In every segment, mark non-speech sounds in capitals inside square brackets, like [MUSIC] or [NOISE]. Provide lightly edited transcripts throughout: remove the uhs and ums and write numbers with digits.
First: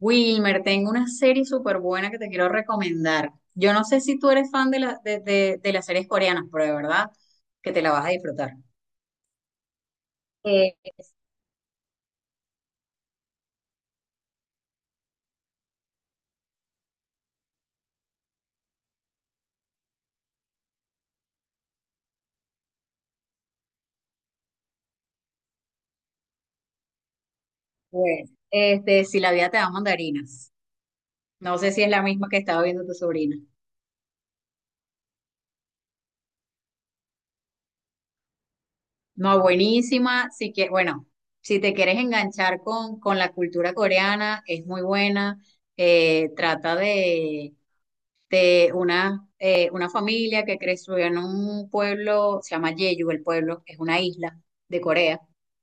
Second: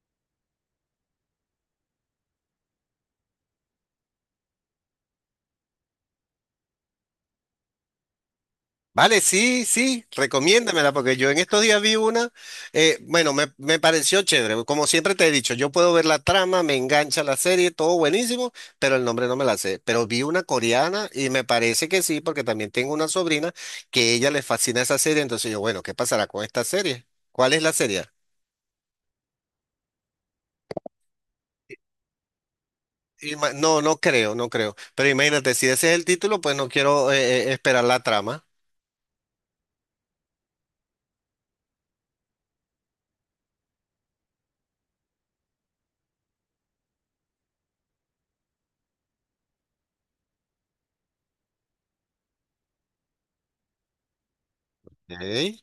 Wilmer, tengo una serie súper buena que te quiero recomendar. Yo no sé si tú eres fan de las series coreanas, pero de verdad que te la vas a disfrutar. Vale, sí, sí, recomiéndamela, porque yo en estos días vi una, me pareció chévere, como siempre te he dicho, yo puedo ver la trama, me engancha la serie, todo buenísimo, pero el nombre no me la sé, pero vi una coreana y me parece que sí, porque también tengo una sobrina que ella le fascina esa serie, entonces yo, bueno, ¿qué pasará con esta serie? ¿Cuál es la serie? Pues, si la vida te da mandarinas. No sé si es la misma que estaba viendo tu sobrina. No, no creo, no creo, pero imagínate, si ese es el título, pues no quiero esperar la trama. No, buenísima. Si que, bueno, si te quieres enganchar con la cultura coreana, es muy buena. Trata de una familia que creció en un pueblo, se llama Jeju, el pueblo, es una isla de Corea. Ok.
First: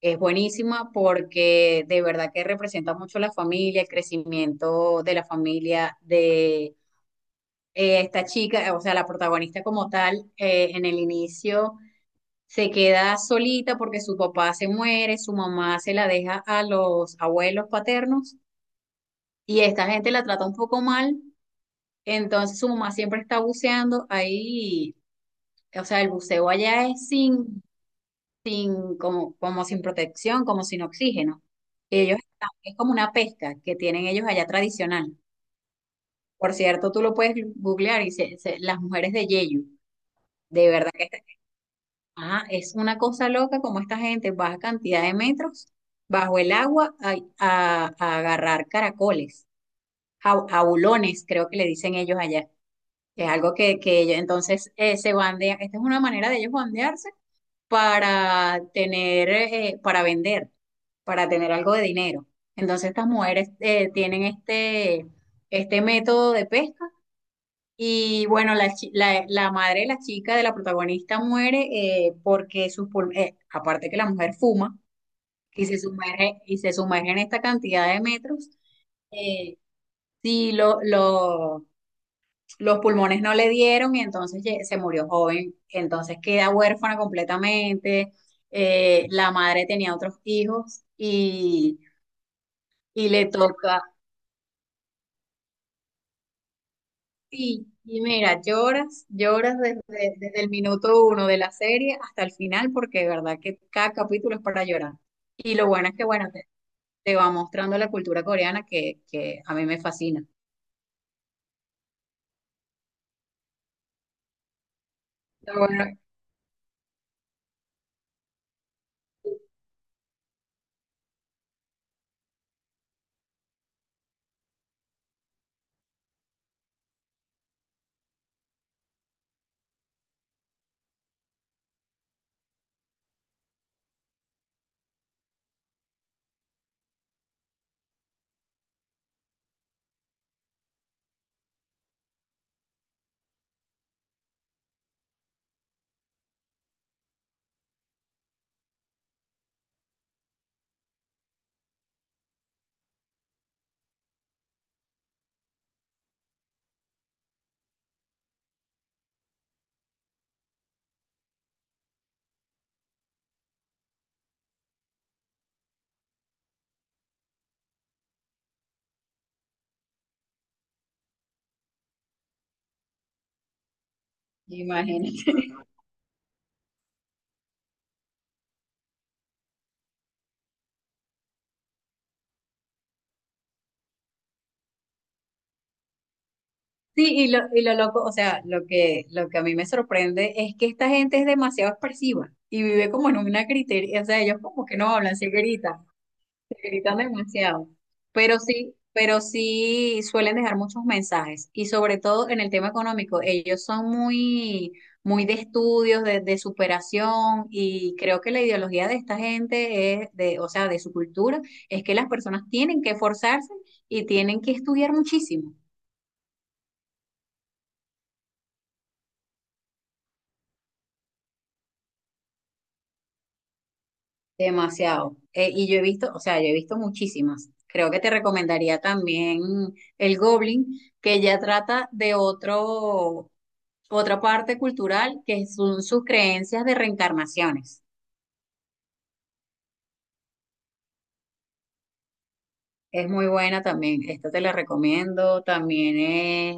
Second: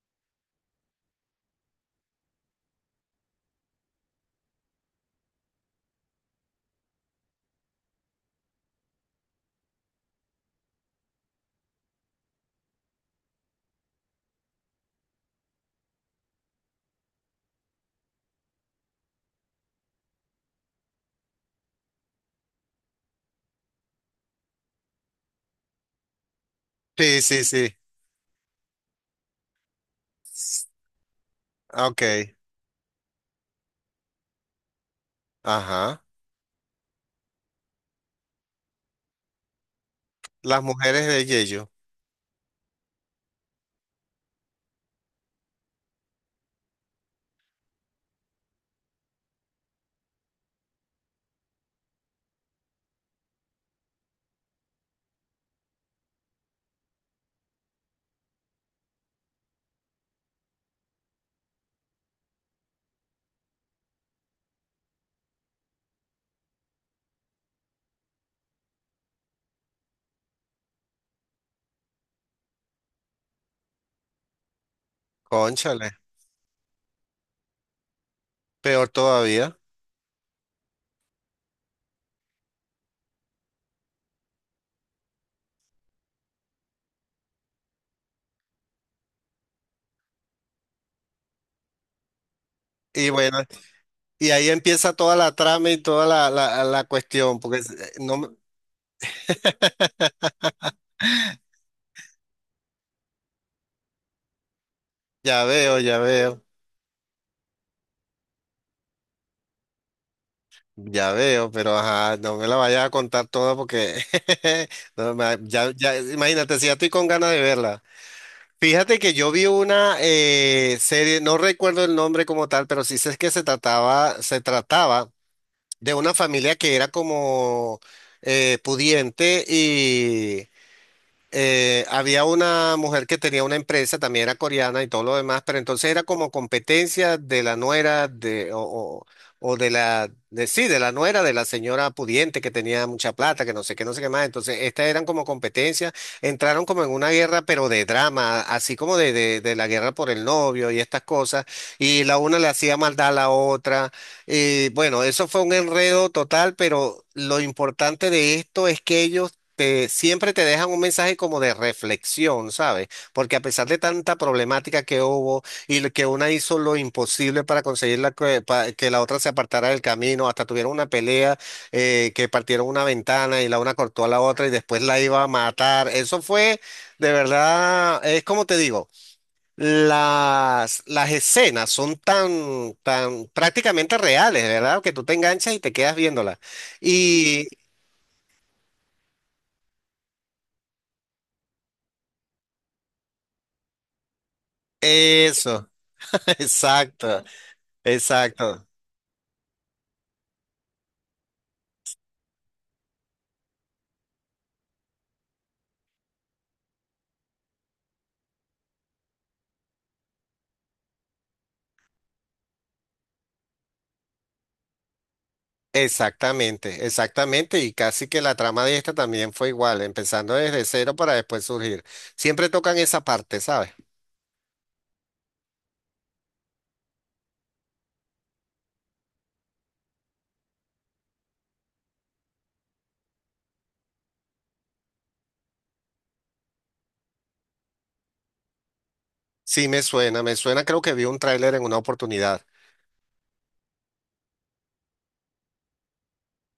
Es buenísima porque de verdad que representa mucho la familia, el crecimiento de la familia, de esta chica, o sea, la protagonista como tal, en el inicio se queda solita porque su papá se muere, su mamá se la deja a los abuelos paternos y esta gente la trata un poco mal, entonces su mamá siempre está buceando ahí, o sea, el buceo allá es Sí, sí, sin sí. sin, como, como sin protección, como sin oxígeno. Ok, Es como una pesca que tienen ellos allá tradicional. ajá. Por cierto, tú lo puedes googlear y las mujeres de Yeyu, Las de verdad mujeres que de Yeyo. Es una cosa loca como esta gente baja cantidad de metros bajo el agua a, a agarrar caracoles, jaulones, creo que le dicen ellos allá. Es algo que ellos entonces se bandean. Esta es una manera de ellos bandearse para tener, para vender, para tener algo de dinero. Entonces estas mujeres tienen este método de pesca y bueno, la madre de la chica, de la protagonista, muere porque aparte que la mujer fuma Cónchale, y se sumerge en esta cantidad de metros, peor eh, todavía. sí lo, lo, los pulmones no le dieron y entonces se murió joven. Entonces queda huérfana completamente. La madre tenía otros hijos y Y le bueno, toca, y ahí empieza toda la trama y toda la cuestión, porque es- y no me- mira, lloras, [LAUGHS] desde el minuto uno de la serie hasta el final, porque de verdad que cada capítulo es para llorar. Ya Y lo veo, bueno es ya que, bueno, veo, te va mostrando la cultura coreana que a mí me fascina. ya veo, pero ajá, no me la vayas a contar toda porque [LAUGHS] no, ma- Lo ya, bueno, ya, imagínate, si ya estoy con ganas de verla. Fíjate que yo vi una serie, no recuerdo el nombre como tal, pero sí sé que se trataba de una familia que era como pudiente. Había una mujer que tenía una empresa, también era coreana y todo lo demás, pero entonces era como competencia de la nuera o de sí, de la nuera de la señora pudiente que tenía mucha plata, que no sé qué, no sé qué más. Entonces, estas eran como competencia, entraron como en una guerra, pero de drama, así como de la guerra por el novio y estas cosas, y la una le hacía maldad a la otra. Y bueno, eso fue un enredo total, pero lo importante de esto es que siempre te dejan un mensaje como de reflexión, ¿sabes? Porque a pesar de tanta problemática que hubo y lo que una hizo lo imposible para conseguir que la otra se apartara del camino, hasta tuvieron una pelea que partieron una ventana y la una cortó a la otra y después la iba a imagínate. matar. Eso fue, de verdad, es como te digo. Las escenas son tan, tan prácticamente reales, ¿verdad? Que tú te enganchas y te quedas viéndolas. Sí, Y y lo loco, o sea, lo que a mí me sorprende es que esta gente es demasiado expresiva y vive como en una criteria, o sea, ellos como que no hablan, eso, [LAUGHS] se gritan exacto. demasiado, Exacto, pero sí suelen dejar muchos mensajes y sobre todo en el tema económico, ellos son muy, muy de estudios, de superación y creo que la ideología de esta gente o sea, de su cultura, es que las personas tienen que esforzarse y tienen que estudiar muchísimo. exactamente, exactamente. Y casi que la trama de esta también fue igual, empezando desde cero para después surgir. Siempre tocan esa parte, ¿sabes? Demasiado. Y yo he visto, o sea, yo he visto muchísimas. Creo que te recomendaría también el Goblin, que ya trata otra parte cultural, que son sus creencias de reencarnaciones. Sí, me suena, creo que vi un tráiler en una oportunidad. Es muy buena también, esta te la recomiendo, también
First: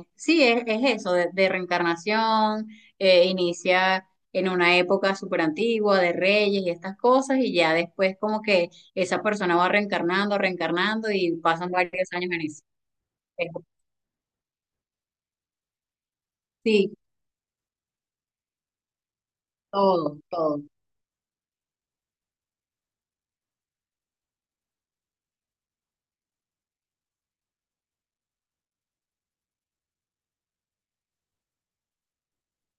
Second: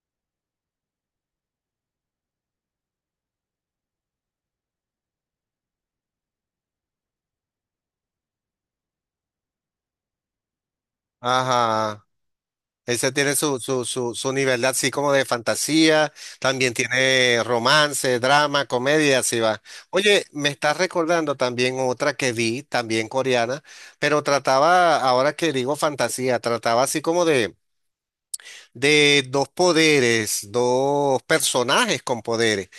es eso, de reencarnación, inicia en una época súper antigua de reyes y estas cosas, y ya después como que esa persona va reencarnando, reencarnando y pasan varios Ajá. años en eso. Ese tiene Es- su, su nivel de así como de fantasía, también sí, tiene romance, drama, comedia, así va. todo, Oye, me todo. estás recordando también otra que vi, también coreana, pero trataba, ahora que digo fantasía, trataba así como de dos poderes, dos personajes con poderes.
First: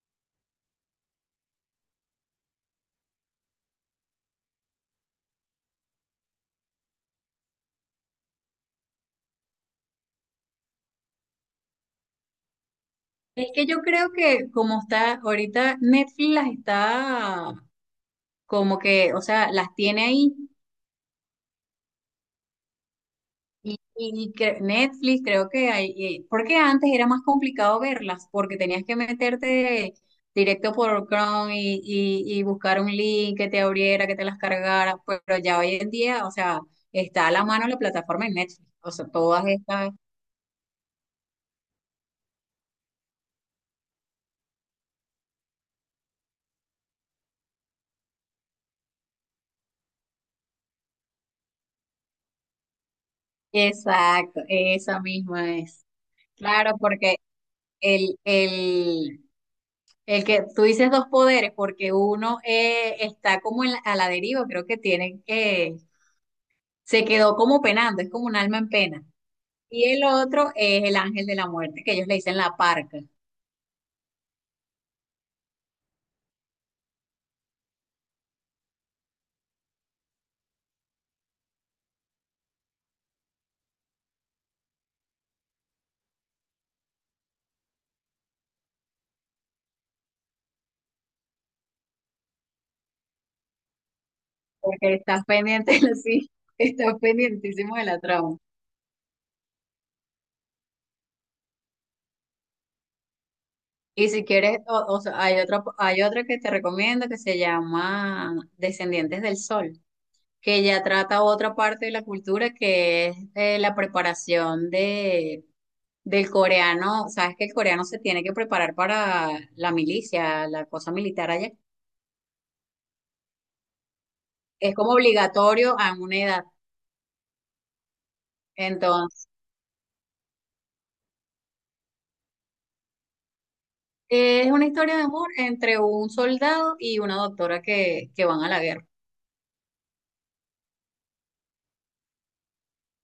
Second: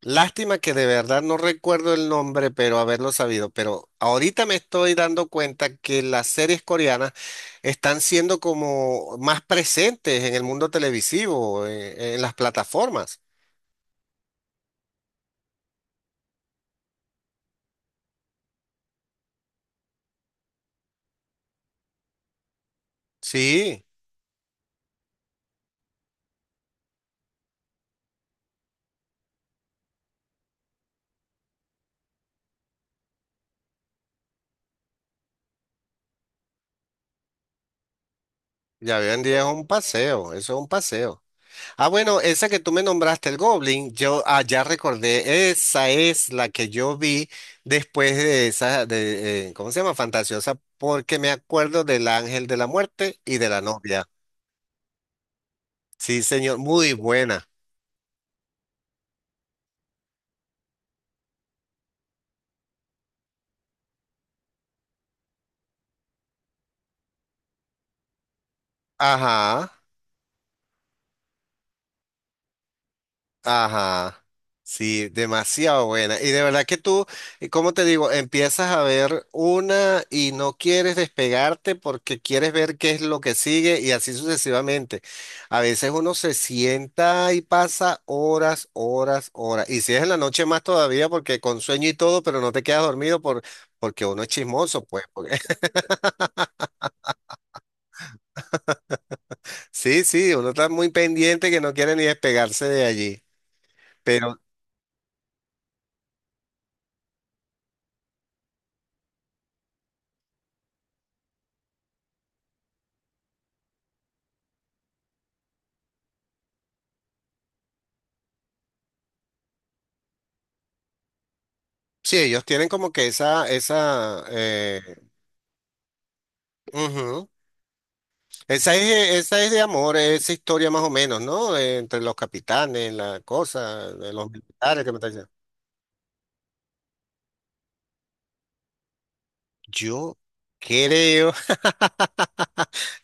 Lástima que de verdad no recuerdo el nombre, pero haberlo sabido. Pero ahorita me estoy dando cuenta que las series coreanas están siendo como más presentes en el mundo televisivo, en las plataformas. Es que yo creo que como está ahorita Netflix las está como que, o sea, las tiene ahí. Sí, Netflix, creo que porque antes era más complicado verlas, porque tenías que meterte directo por Chrome y buscar un link que te abriera, que te las cargara, pero ya hoy en día, o sea, está a la mano la plataforma de Netflix, o ya hoy sea, en día es todas un estas, paseo, eso es un paseo. Ah, bueno, esa que tú me nombraste, el Goblin, yo ah, ya recordé, esa es la que yo vi después de esa, ¿cómo se llama? Fantasiosa, porque me acuerdo del Ángel de la Muerte y de la novia. exacto, esa misma es. Sí, señor, Claro, muy porque buena. el, el, el que tú dices dos poderes, porque uno está como en a la deriva, creo que tienen se quedó como penando, es como un alma en pena. Ajá. Y el otro es el ángel de la muerte, que ellos le dicen la parca, Ajá, sí, demasiado buena. Y de verdad que tú, cómo te digo, empiezas a ver una y no quieres despegarte porque quieres ver qué es lo que sigue y así sucesivamente. A veces uno se sienta y pasa horas, horas, horas. Y si es en la noche más todavía porque con sueño y todo, pero no te quedas dormido porque uno es chismoso, porque pues. estás [LAUGHS] pendiente, [LAUGHS] sí, estás pendientísimo de la trama. Sí, sí, uno está muy pendiente que no quiere ni despegarse de allí. Y si Pero quieres, o sea, hay otro que te recomiendo que se llama Descendientes del Sol, que ya trata otra parte de la cultura que es la preparación del coreano. Sabes que el coreano se tiene que preparar para la milicia, la cosa militar allá. sí, ellos tienen como que esa, Es como obligatorio a una edad. ujú. Entonces, Esa es de amor, esa historia más o menos, ¿no? Entre los capitanes, la cosa, de los es una militares que me historia de está amor diciendo. entre un soldado y una doctora que van a la guerra. Yo creo,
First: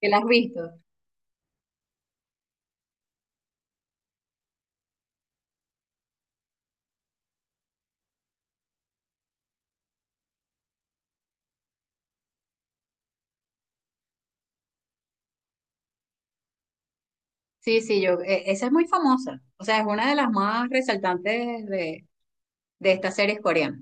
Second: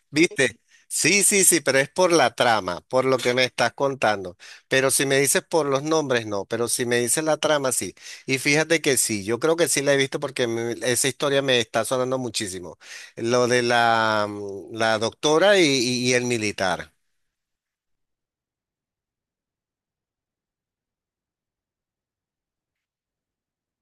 ¿Que la has ¿viste? visto? Sí, sí, sí, pero es por la trama, por lo que me estás contando. Pero si me dices por los nombres, no, pero si me dices la trama, sí. Y fíjate que sí, yo creo que sí la he visto esa historia me está sonando muchísimo. Lo de la, la doctora y, y el militar. Sí, sí, esa es muy famosa. O sea, es una de las más resaltantes de estas series coreanas.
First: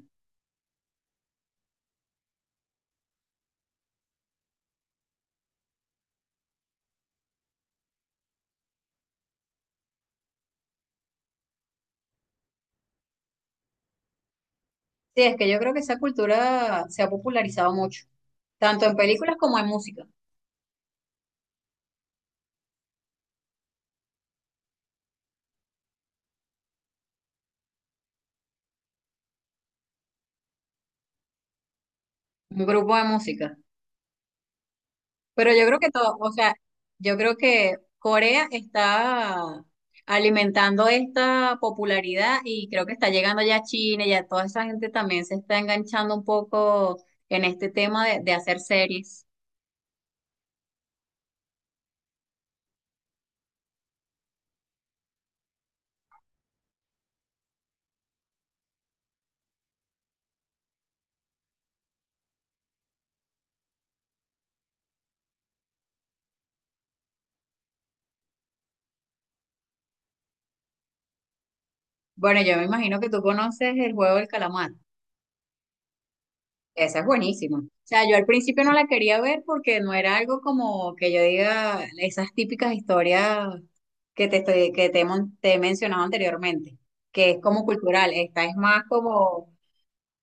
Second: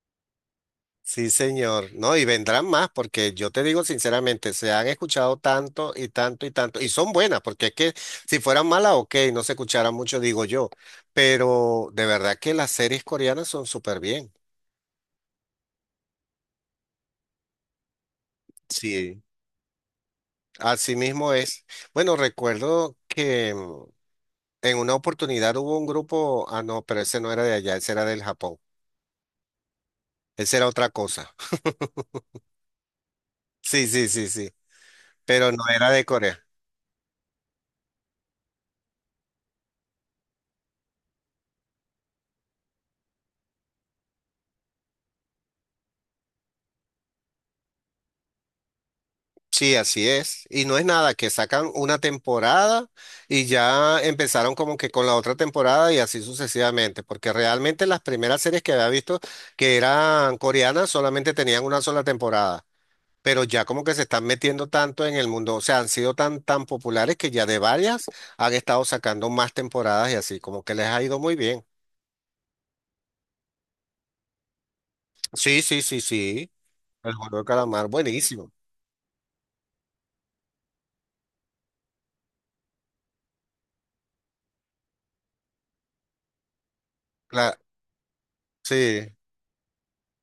Sí, señor. No, y vendrán más, porque yo te digo sinceramente, se han escuchado tanto y tanto y tanto, y son buenas, porque es que si fueran malas, ok, no se escucharan mucho, digo yo, pero de verdad que las series coreanas son súper bien. Sí, es que yo creo que esa cultura se ha popularizado mucho, tanto en Sí. películas como en música, Así mismo es. Bueno, recuerdo que en una oportunidad hubo un grupo, ah, no, pero ese no era de allá, ese era del Japón, ese era otra cosa. [LAUGHS] un grupo de música. Sí, sí, sí, sí, pero Pero no yo creo era que de todo, o Corea. sea, yo creo que Corea está alimentando esta popularidad y creo que está llegando ya a China, ya toda esa gente también se está enganchando un poco en este tema de hacer series. Sí, así es. Y no es nada, que sacan una temporada y ya empezaron como que con la otra temporada y así sucesivamente, porque realmente las primeras series que había visto que eran coreanas solamente tenían una sola temporada, pero ya como que se están metiendo tanto en el mundo, o sea, han sido tan, tan populares que ya de varias han estado sacando más temporadas y así, como que les ha ido muy bien. Bueno, yo me imagino que tú conoces el juego del calamar. Sí, sí, sí, sí. Esa es El juego de buenísima. O calamar, sea, yo al buenísimo. principio no la quería ver porque no era algo como que yo diga esas típicas historias que te estoy, que te, he mon- te he mencionado anteriormente, que es La, como cultural. Esta es más sí. como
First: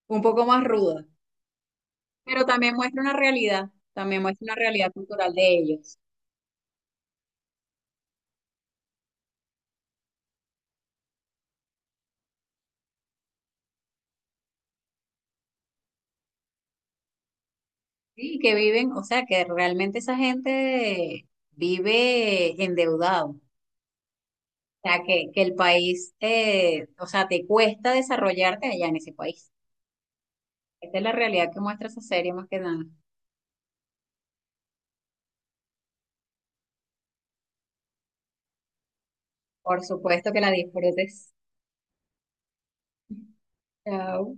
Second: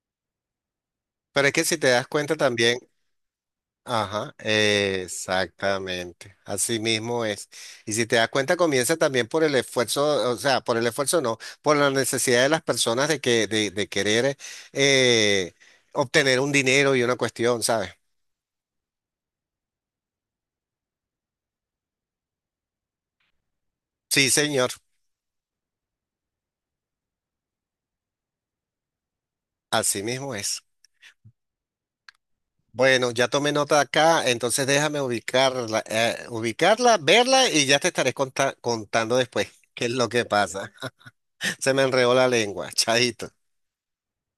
un poco más ruda, Pero es que si te das cuenta pero también también. muestra una realidad, también Ajá, muestra una realidad cultural de ellos. exactamente, así mismo es. Y si te das cuenta, comienza también por el esfuerzo, o sea, por el esfuerzo no, por la necesidad de las personas de querer eh, obtener un dinero y una cuestión, ¿sabes? Sí, que viven, o sea, que realmente esa gente vive endeudado. Sí, señor, O sea, que el país, o sea, te cuesta desarrollarte allá en ese país. así mismo es. Esta es la realidad que muestra esa serie más que nada. Bueno, ya tomé nota acá, entonces déjame ubicarla, ubicarla, verla y ya te estaré contando después qué Por es lo que supuesto que la pasa. disfrutes. [LAUGHS] Se me enredó la lengua, chadito. Chao.